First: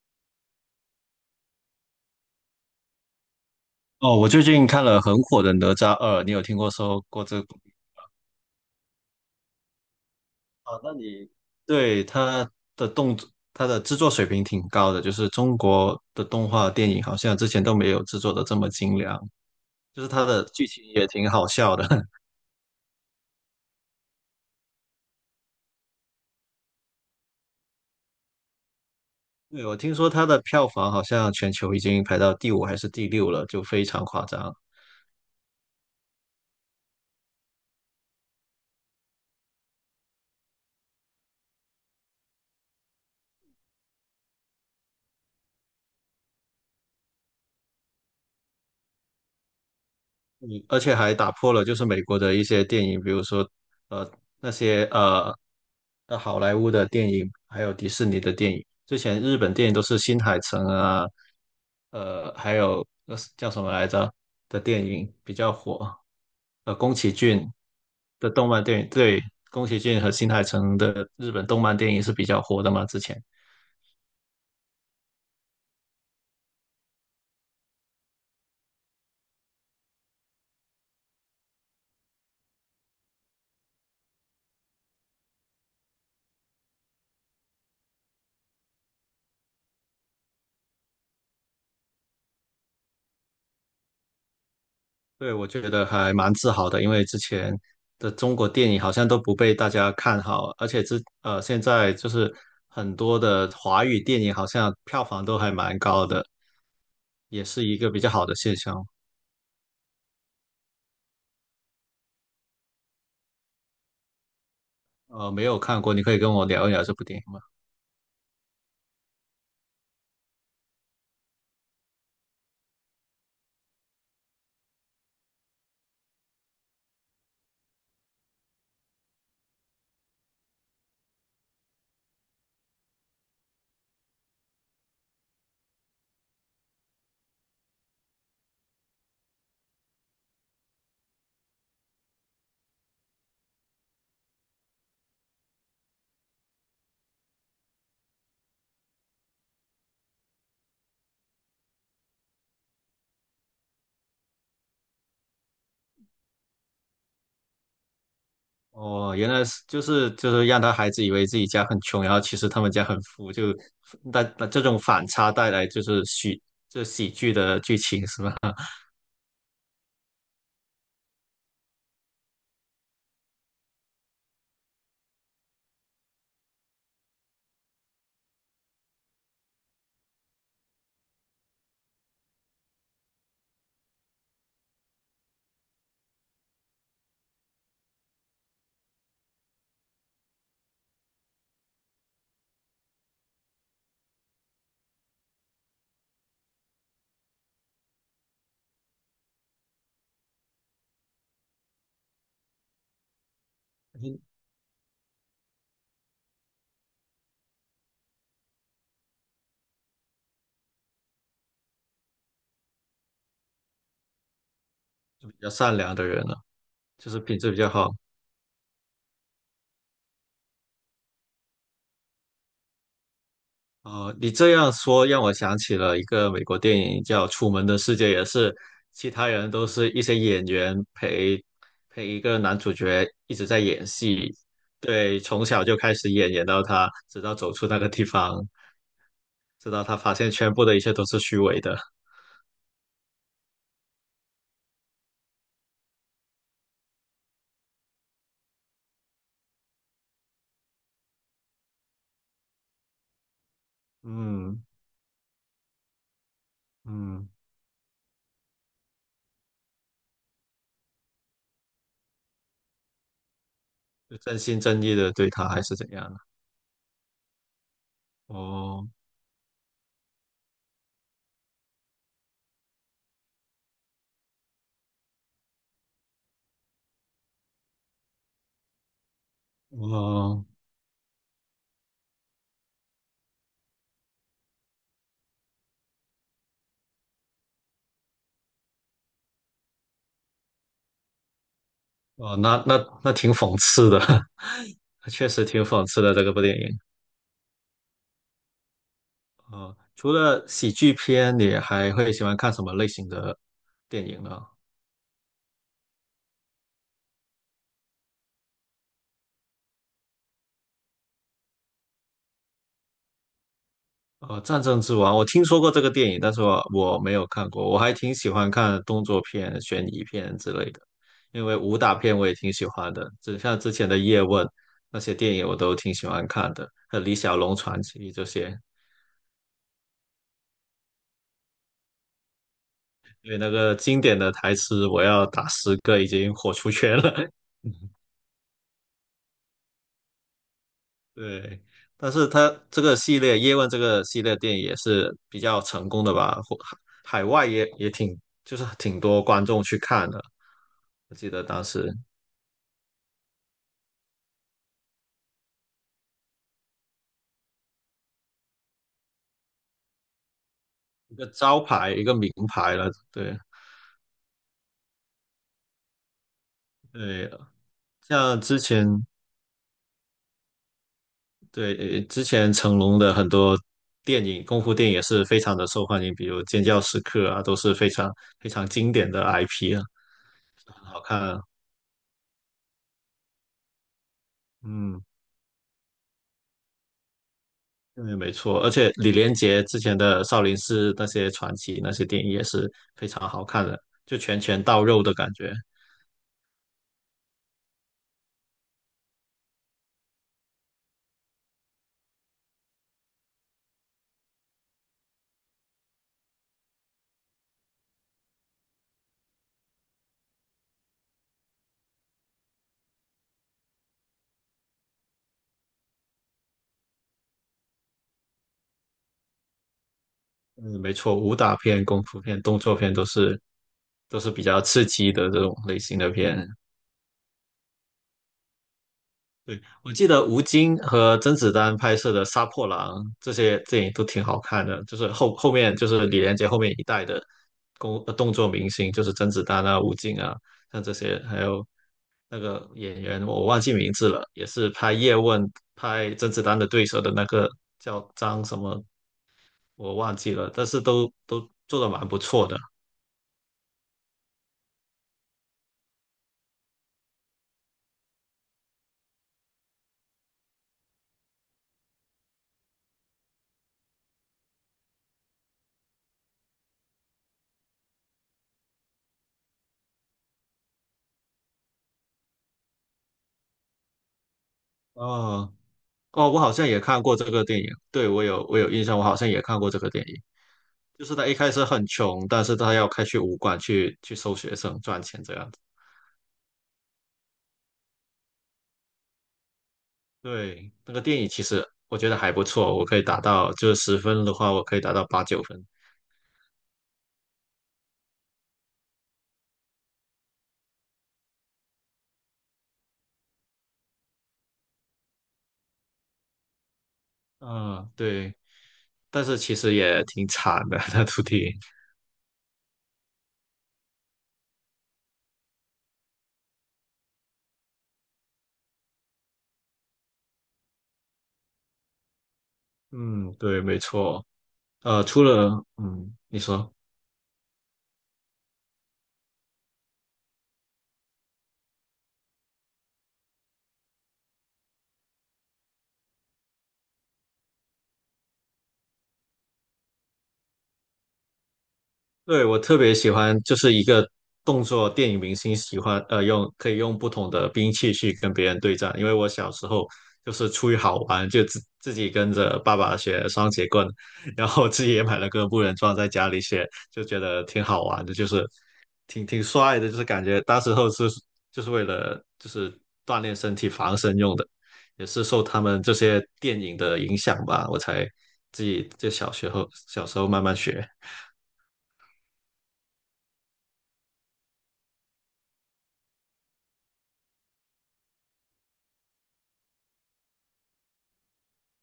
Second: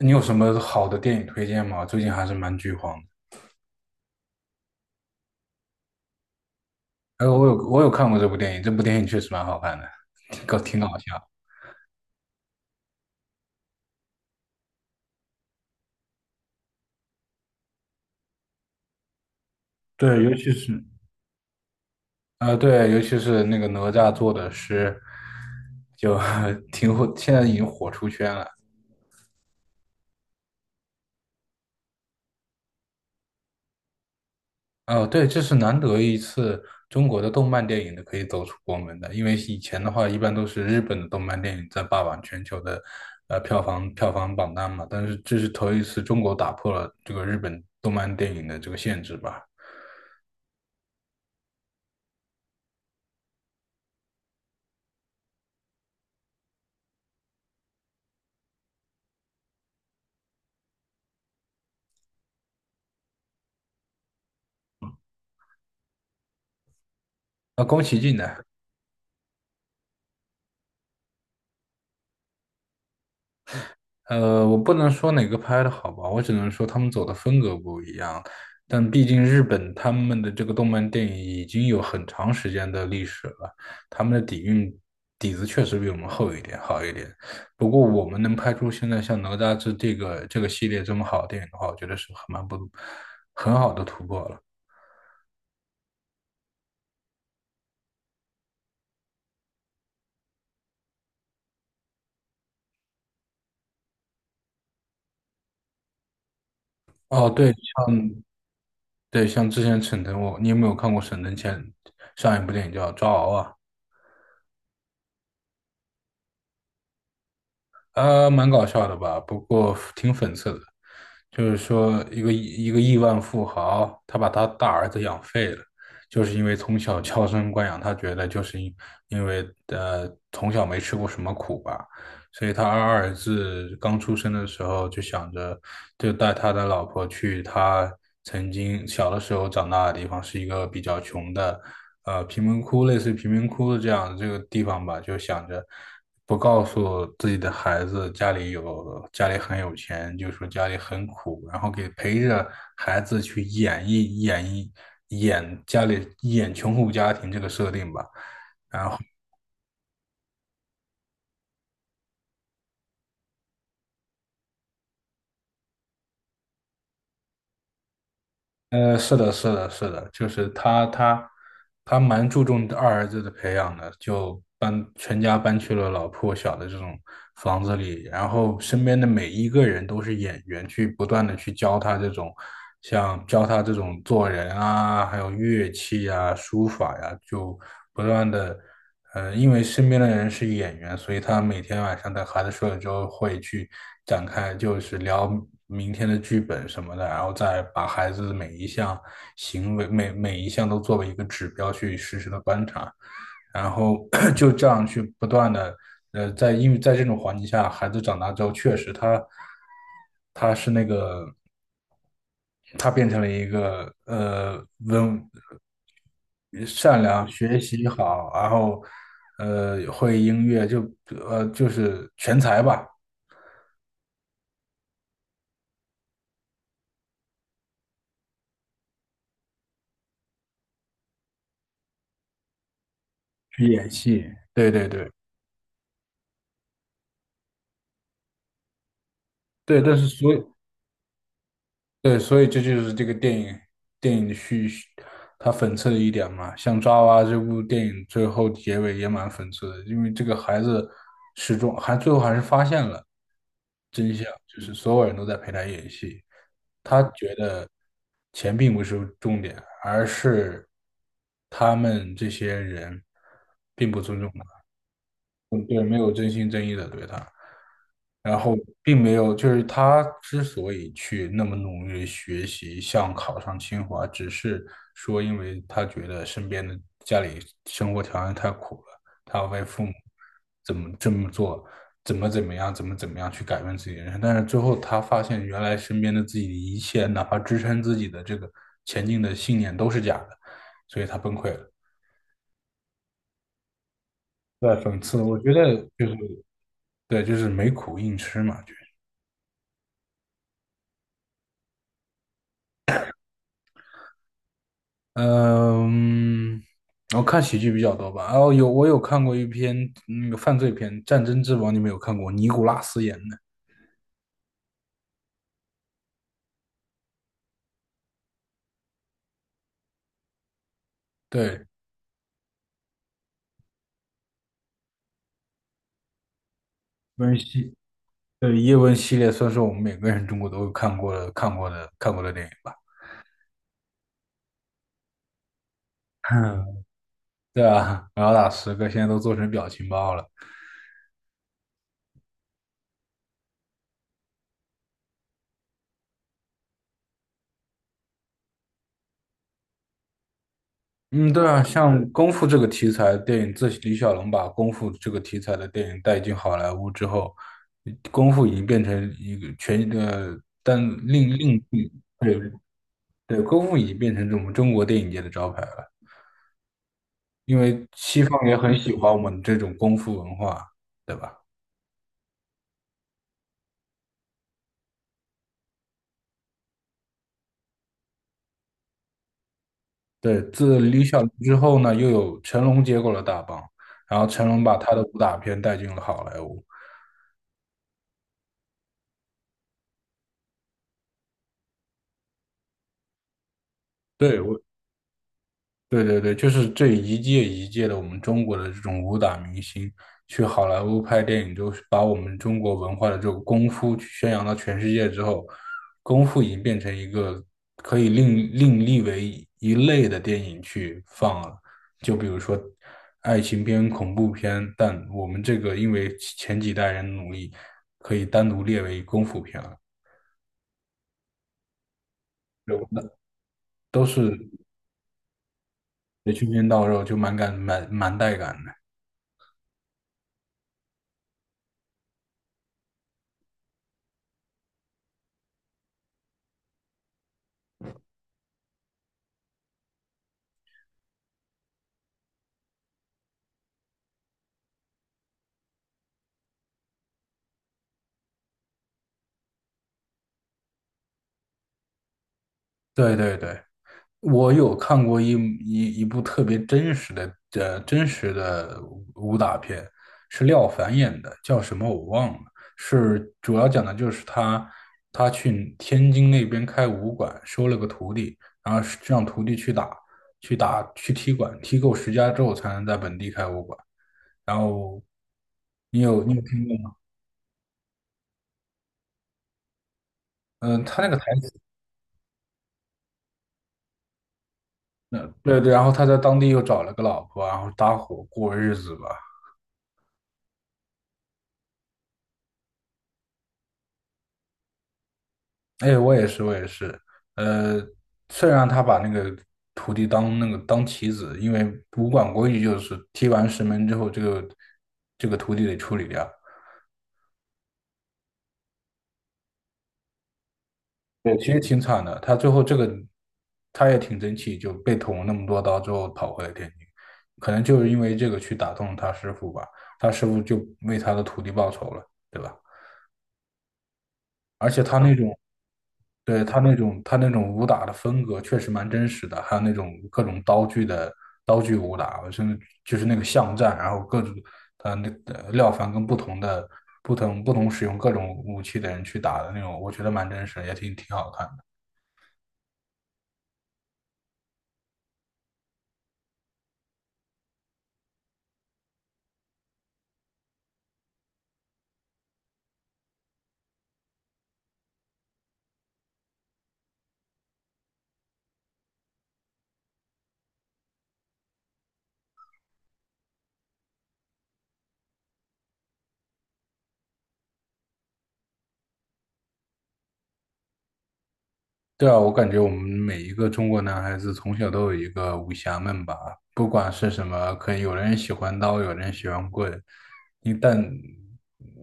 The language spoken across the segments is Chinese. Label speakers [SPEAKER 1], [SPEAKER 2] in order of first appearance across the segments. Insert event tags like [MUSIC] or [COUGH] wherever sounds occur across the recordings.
[SPEAKER 1] 你有什么好的电影推荐吗？最近还是蛮剧荒的。
[SPEAKER 2] 哦，我最近看了很火的《哪吒二》，你有听过说过
[SPEAKER 1] 哎，
[SPEAKER 2] 这个
[SPEAKER 1] 我有
[SPEAKER 2] 故事？
[SPEAKER 1] 我有看过这部电影，这部电影确实蛮好看的，挺搞挺
[SPEAKER 2] 哦，
[SPEAKER 1] 搞
[SPEAKER 2] 那你
[SPEAKER 1] 笑。
[SPEAKER 2] 对它的动作，它的制作水平挺高的，就是中国的动画电影好像之前都没有制作的这么精良，就是
[SPEAKER 1] 对，
[SPEAKER 2] 它
[SPEAKER 1] 尤
[SPEAKER 2] 的
[SPEAKER 1] 其
[SPEAKER 2] 剧
[SPEAKER 1] 是
[SPEAKER 2] 情也挺好笑的。[LAUGHS]
[SPEAKER 1] 呃，对，尤其是那个哪吒做的诗，就 [LAUGHS] 挺火，现在已经火出圈了。
[SPEAKER 2] 对，我听说它的票房好像全球已经排到第五还是第六了，就非常夸张。
[SPEAKER 1] 哦，对，这是难得一次中国的动漫电影的可以走出国门的，因为以前的话一般都是日本的动漫电影在霸榜全球的票房榜单嘛，但是这是头一次中国打破了这个日本动漫电影的这个限制吧。
[SPEAKER 2] 嗯，而且还打破了就是美国的一些电影，比如说呃那些好莱坞的电影，还有迪士尼的电影。之前日本电影都是新海诚啊，还有叫什么来着的电影比较火，宫崎骏
[SPEAKER 1] 啊，宫崎骏
[SPEAKER 2] 的
[SPEAKER 1] 的，
[SPEAKER 2] 动漫电影，对，宫崎骏和新海诚的日本动漫电影是比较火的嘛，之前。
[SPEAKER 1] 我不能说哪个拍的好吧，我只能说他们走的风格不一样。但毕竟日本他们的这个动漫电影已经有很长时间的历史了，他们的底蕴底子确实比我们厚一点，好一点。不过我们能拍出现在像哪吒这个系列这么好的电影的话，我觉得是很蛮不很好的突破了。
[SPEAKER 2] 对，我觉得还蛮自豪的，因为之前的中国电影好像都不被大家看好，而且现在就是很多的华语电影好像票房都还蛮高的，
[SPEAKER 1] 哦，
[SPEAKER 2] 也
[SPEAKER 1] 对
[SPEAKER 2] 是一个比较好的现象。
[SPEAKER 1] 对，像之前沈腾，你有没有看过沈腾上一部电影叫《抓娃娃》？
[SPEAKER 2] 没有看过，你可以跟我聊一聊这部电影吗？
[SPEAKER 1] 蛮搞笑的吧，不过挺讽刺的。就是说，一个亿万富豪，他把他大儿子养废了，就是因为从小娇生惯养，他觉得就是因为从小没吃过什么苦吧，所以他二儿子刚出生的时候就想着，就带他的老婆去他曾经小的时候长大的地方，是一个比较穷的，贫民窟，类似于贫民窟的这样的这个地方吧，就想着不告诉自己的孩子家里很有钱，就说家里很苦，然后给陪着孩子去演绎演绎演穷苦家庭这个设定吧。
[SPEAKER 2] 哦，原来是就是让他孩子以为自己家很穷，然后其实他们家很富，就那这种反差带来就是这喜剧的剧情是吧？
[SPEAKER 1] 是的，是的，是的，就是他蛮注重二儿子的培养的，就全家搬去了老破小的这种房子里，然后身边的每一个人都是演员，去不断的去教他这种，像教他这种做人啊，还有乐器啊、书法呀、就不断的。因为身边的人是演员，所以他每天晚上等孩子睡了之后，会去展开，就是聊明天的剧本什么的，然后再把孩子的每一项行为、每一项都作为一个指标去实时的观察，然后 [CLEARS THROAT]
[SPEAKER 2] [LAUGHS]
[SPEAKER 1] 就这样去不断的，因为在这种环境下，孩子长大之后，确实他是那个他变成了一个。
[SPEAKER 2] 比较善良的人了，
[SPEAKER 1] 善
[SPEAKER 2] 就是
[SPEAKER 1] 良，
[SPEAKER 2] 品质比
[SPEAKER 1] 学
[SPEAKER 2] 较
[SPEAKER 1] 习
[SPEAKER 2] 好。
[SPEAKER 1] 好，然后会音乐，就就是全才吧，
[SPEAKER 2] 哦，你这样说让我想起了一个美国电影叫《楚门的世界》，也是其他人都是一些演员陪一个男主角一直在
[SPEAKER 1] 去
[SPEAKER 2] 演
[SPEAKER 1] 演戏。
[SPEAKER 2] 戏，
[SPEAKER 1] 对对对
[SPEAKER 2] 对，从小就开始演，演到他直到走出那个地方，直
[SPEAKER 1] 对，
[SPEAKER 2] 到
[SPEAKER 1] 但
[SPEAKER 2] 他
[SPEAKER 1] 是
[SPEAKER 2] 发现
[SPEAKER 1] 所以
[SPEAKER 2] 全部的一切都是虚伪的，
[SPEAKER 1] 对，所以这就是这个电影的它讽刺的一点嘛。像《抓娃娃》这部电影最后结尾也蛮讽刺的，因为这个孩子始终还最后还是发现了真相，就
[SPEAKER 2] 嗯
[SPEAKER 1] 是所有人都在陪他演戏。
[SPEAKER 2] 嗯，
[SPEAKER 1] 钱并不是重点，而是他们这些人并不
[SPEAKER 2] 就
[SPEAKER 1] 尊重。
[SPEAKER 2] 真心真意的对他还
[SPEAKER 1] 嗯，
[SPEAKER 2] 是
[SPEAKER 1] 对，
[SPEAKER 2] 怎
[SPEAKER 1] 没有
[SPEAKER 2] 样？
[SPEAKER 1] 真心真意的对他，然后
[SPEAKER 2] 哦
[SPEAKER 1] 并没有，就是他之所以去那么努力学习，想考上清华，只是说因为他觉得身边的家里生活条件太苦了，他要为父母
[SPEAKER 2] 哦
[SPEAKER 1] 怎么这么做，怎么怎么样，怎么怎么样去改变自己的人生，但是最后他发现原来身边的自己的一切，哪怕支撑自己的这个前进的信念都是假的，所以他崩溃了。
[SPEAKER 2] 哦，那挺讽刺的，
[SPEAKER 1] 在
[SPEAKER 2] [LAUGHS]
[SPEAKER 1] 讽刺，
[SPEAKER 2] 确
[SPEAKER 1] 我
[SPEAKER 2] 实
[SPEAKER 1] 觉
[SPEAKER 2] 挺
[SPEAKER 1] 得
[SPEAKER 2] 讽刺
[SPEAKER 1] 就
[SPEAKER 2] 的
[SPEAKER 1] 是。
[SPEAKER 2] 这个部电影。
[SPEAKER 1] 对，就是没苦硬吃嘛，就是
[SPEAKER 2] 除了喜剧片，你还会喜欢看什么类型的电影呢？
[SPEAKER 1] 嗯，我看喜剧比较多吧。哦，我有看过一篇那个犯罪片《战争之王》，你们有看过？尼古拉斯演的，
[SPEAKER 2] 战争之王》我听说过这个电影，但是我没有看过。我还挺喜欢看动作片、悬疑片之类的，因为
[SPEAKER 1] 对，
[SPEAKER 2] 武打片我也挺喜欢的，就像之前的《叶问》那些电影我都挺喜欢看的，还有《李小
[SPEAKER 1] 温
[SPEAKER 2] 龙
[SPEAKER 1] 系，
[SPEAKER 2] 传奇》这些，
[SPEAKER 1] 对，叶问系列算是我们每个人中国都有看过的、看过的、看过的电影吧。
[SPEAKER 2] 因为那个经典的台词"我要打十个"已经火
[SPEAKER 1] [LAUGHS]
[SPEAKER 2] 出圈了。
[SPEAKER 1] 对
[SPEAKER 2] [LAUGHS]
[SPEAKER 1] 啊，然后打十个，现在都做成表情包了。
[SPEAKER 2] 对，但是它这个系列《叶问》这个系列电影也是比较成功的吧？海外也挺，就是挺多观众去看的。我记
[SPEAKER 1] 嗯，
[SPEAKER 2] 得
[SPEAKER 1] 对啊，
[SPEAKER 2] 当时
[SPEAKER 1] 像功夫这个题材电影，自李小龙把功夫这个题材的电影带进好莱坞之后，功夫已经变成一个全呃，但
[SPEAKER 2] 一个
[SPEAKER 1] 另另
[SPEAKER 2] 招牌，一个名
[SPEAKER 1] 对
[SPEAKER 2] 牌了。对
[SPEAKER 1] 对，功夫已经变成我们中国电影界的招牌了，
[SPEAKER 2] 对，
[SPEAKER 1] 因为西
[SPEAKER 2] 像
[SPEAKER 1] 方也
[SPEAKER 2] 之
[SPEAKER 1] 很喜
[SPEAKER 2] 前
[SPEAKER 1] 欢我们这种功夫文化，对吧？
[SPEAKER 2] 对之前成龙的很多电影，功夫电影也是非常的受欢迎，比如《尖叫时刻》啊，都是非常非常经典的 IP 啊，
[SPEAKER 1] 对，
[SPEAKER 2] 很
[SPEAKER 1] 自
[SPEAKER 2] 好
[SPEAKER 1] 李
[SPEAKER 2] 看
[SPEAKER 1] 小龙
[SPEAKER 2] 啊。
[SPEAKER 1] 之后呢，又有成龙接过了大棒，然后成龙把他的
[SPEAKER 2] 嗯。
[SPEAKER 1] 武打片带进了好莱坞。
[SPEAKER 2] 对，没错，而且李连杰之前的少林寺那些传奇那些电影也是非常好看的，就
[SPEAKER 1] 对，
[SPEAKER 2] 拳拳到肉的感觉。
[SPEAKER 1] 对对对，就是这一届一届的我们中国的这种武打明星去好莱坞拍电影，就是把我们中国文化的这种功夫去宣扬到全世界之后，功夫已经变成一个可以另立为一类的电影去放了。就比如说爱情片、恐怖片，但我们这个因为前几代人努力，可以单独列为功夫片了。
[SPEAKER 2] 嗯，没错，武打片、功夫片、动作
[SPEAKER 1] 那
[SPEAKER 2] 片都是
[SPEAKER 1] 都
[SPEAKER 2] 都是
[SPEAKER 1] 是
[SPEAKER 2] 比较刺激的这种类型的
[SPEAKER 1] 得
[SPEAKER 2] 片。
[SPEAKER 1] 拳拳到肉，就蛮带感的。
[SPEAKER 2] 对，我记得吴京和甄子丹拍摄的《杀破狼》这些电影都挺好看的，就是后面就是李连杰后面一代的动作明星，就是甄子丹啊、吴京啊，像这些，还有那个演员，我忘记名字了，也是拍叶问、拍甄子丹的对手的那个叫张什么，我忘记了，但是都做的蛮不错的。
[SPEAKER 1] 对对对。我有看过一部特别真实的真实的武打片，是廖凡演的，叫什么我忘了。是主要讲的就是他去天津那边开武馆，收了个徒弟，然后是让徒弟去踢馆，踢够十家之后才能在本地开武馆。然后
[SPEAKER 2] 哦
[SPEAKER 1] 你有
[SPEAKER 2] 哦，
[SPEAKER 1] 你
[SPEAKER 2] 我
[SPEAKER 1] 有
[SPEAKER 2] 好
[SPEAKER 1] 听
[SPEAKER 2] 像
[SPEAKER 1] 过
[SPEAKER 2] 也
[SPEAKER 1] 吗？
[SPEAKER 2] 看过这个电影，对，我有印象，我好像也看过这个电影。
[SPEAKER 1] 嗯、他
[SPEAKER 2] 就
[SPEAKER 1] 那
[SPEAKER 2] 是
[SPEAKER 1] 个台
[SPEAKER 2] 他一开
[SPEAKER 1] 词，
[SPEAKER 2] 始很穷，但是他要开去武馆去收学生赚钱
[SPEAKER 1] 嗯，
[SPEAKER 2] 这样子。
[SPEAKER 1] 对对，然后他在当地又找了个老婆，然后搭伙过日子吧。
[SPEAKER 2] 对，那个电影其实我觉得还不错，我可以打到就是十分的话，我可以打到八九分。
[SPEAKER 1] 哎，我也是，我也是。呃，虽然他把那个徒弟当那个当棋子，因为武馆规矩就是踢完石门之后，这个徒弟得处理掉。
[SPEAKER 2] 嗯，对，但是其实也挺惨的 [LAUGHS] 那徒
[SPEAKER 1] 对其
[SPEAKER 2] 弟。
[SPEAKER 1] 实挺惨的，他最后这个他也挺争气，就被捅了那么多刀之后跑回了天津，可能就是因为这个去打动他师傅吧，他师傅就为他的徒弟报仇了，对吧？
[SPEAKER 2] 嗯，对，没错。
[SPEAKER 1] 而且他那
[SPEAKER 2] 除
[SPEAKER 1] 种
[SPEAKER 2] 了你
[SPEAKER 1] 对，他
[SPEAKER 2] 说。
[SPEAKER 1] 那种他那种武打的风格确实蛮真实的，还有那种各种刀具的刀具武打，甚至就是那个巷战，然后各种廖凡跟不同的不同不同使用各种武器的人去打的那种，我觉得蛮真实的也挺好看。
[SPEAKER 2] 对，我特别喜欢，就是一个动作电影明星喜欢用可以用不同的兵器去跟别人对战，因为我小时候就是出于好玩，就自己跟着爸爸学双截棍，然后自己也买了个木人桩在家里学，就觉得挺好玩的，就是挺帅的，就是感觉当时候是就是为了就是锻炼身体防身用的，也是受他们这些电影的影响吧，我才自己就小学后小时候慢慢学。
[SPEAKER 1] 对啊，我感觉我们每一个中国男孩子从小都有一个武侠梦吧，不管是什么，可能有的人喜欢刀，有的人喜欢棍。一旦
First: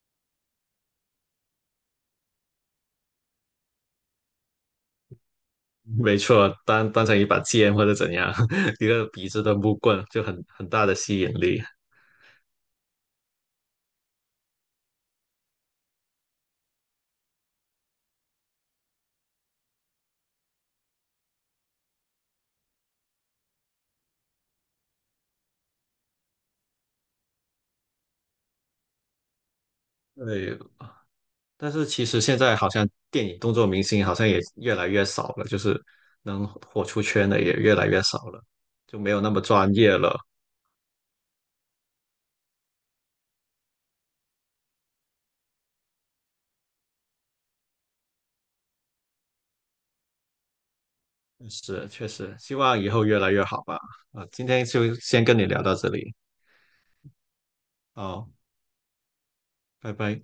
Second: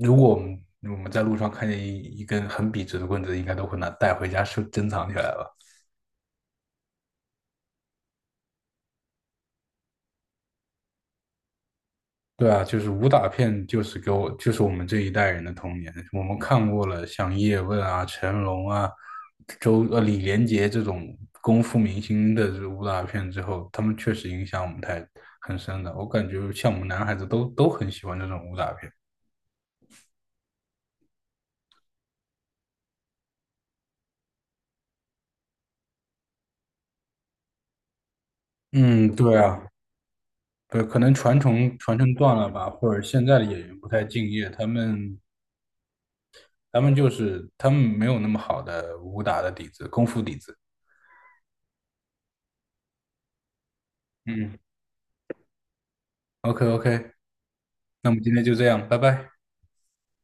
[SPEAKER 1] 如果我们在路上看见一根很笔直的棍子，应该都会拿带回家收珍藏起来吧。
[SPEAKER 2] [LAUGHS] 没错，当成一把剑或者怎样，[LAUGHS] 一个笔直的木棍就很大的吸引力。
[SPEAKER 1] 对啊，就是武打片，就是给我，就是我们这一代人的童年。我们看过了像叶问啊、成龙啊、李连杰这种功夫明星的这武打片之后，他们确实影响我们很深的。我感觉像我们男孩子都很喜欢这种武打片。
[SPEAKER 2] 对，但是其实现在好像电影动作明星好像也越来越少了，就是能火出圈的也越来越少了，就
[SPEAKER 1] 嗯，
[SPEAKER 2] 没有那
[SPEAKER 1] 对
[SPEAKER 2] 么
[SPEAKER 1] 啊，
[SPEAKER 2] 专业了。
[SPEAKER 1] 对，可能传承断了吧，或者现在的演员不太敬业，他们没有那么好的武打的底子、功夫底子。
[SPEAKER 2] 是，确实，希望以后越来越好吧。啊，今
[SPEAKER 1] 嗯
[SPEAKER 2] 天就先跟你聊到这里，
[SPEAKER 1] ，OK OK，那我们
[SPEAKER 2] 好，
[SPEAKER 1] 今天就这样，拜拜。
[SPEAKER 2] 拜拜。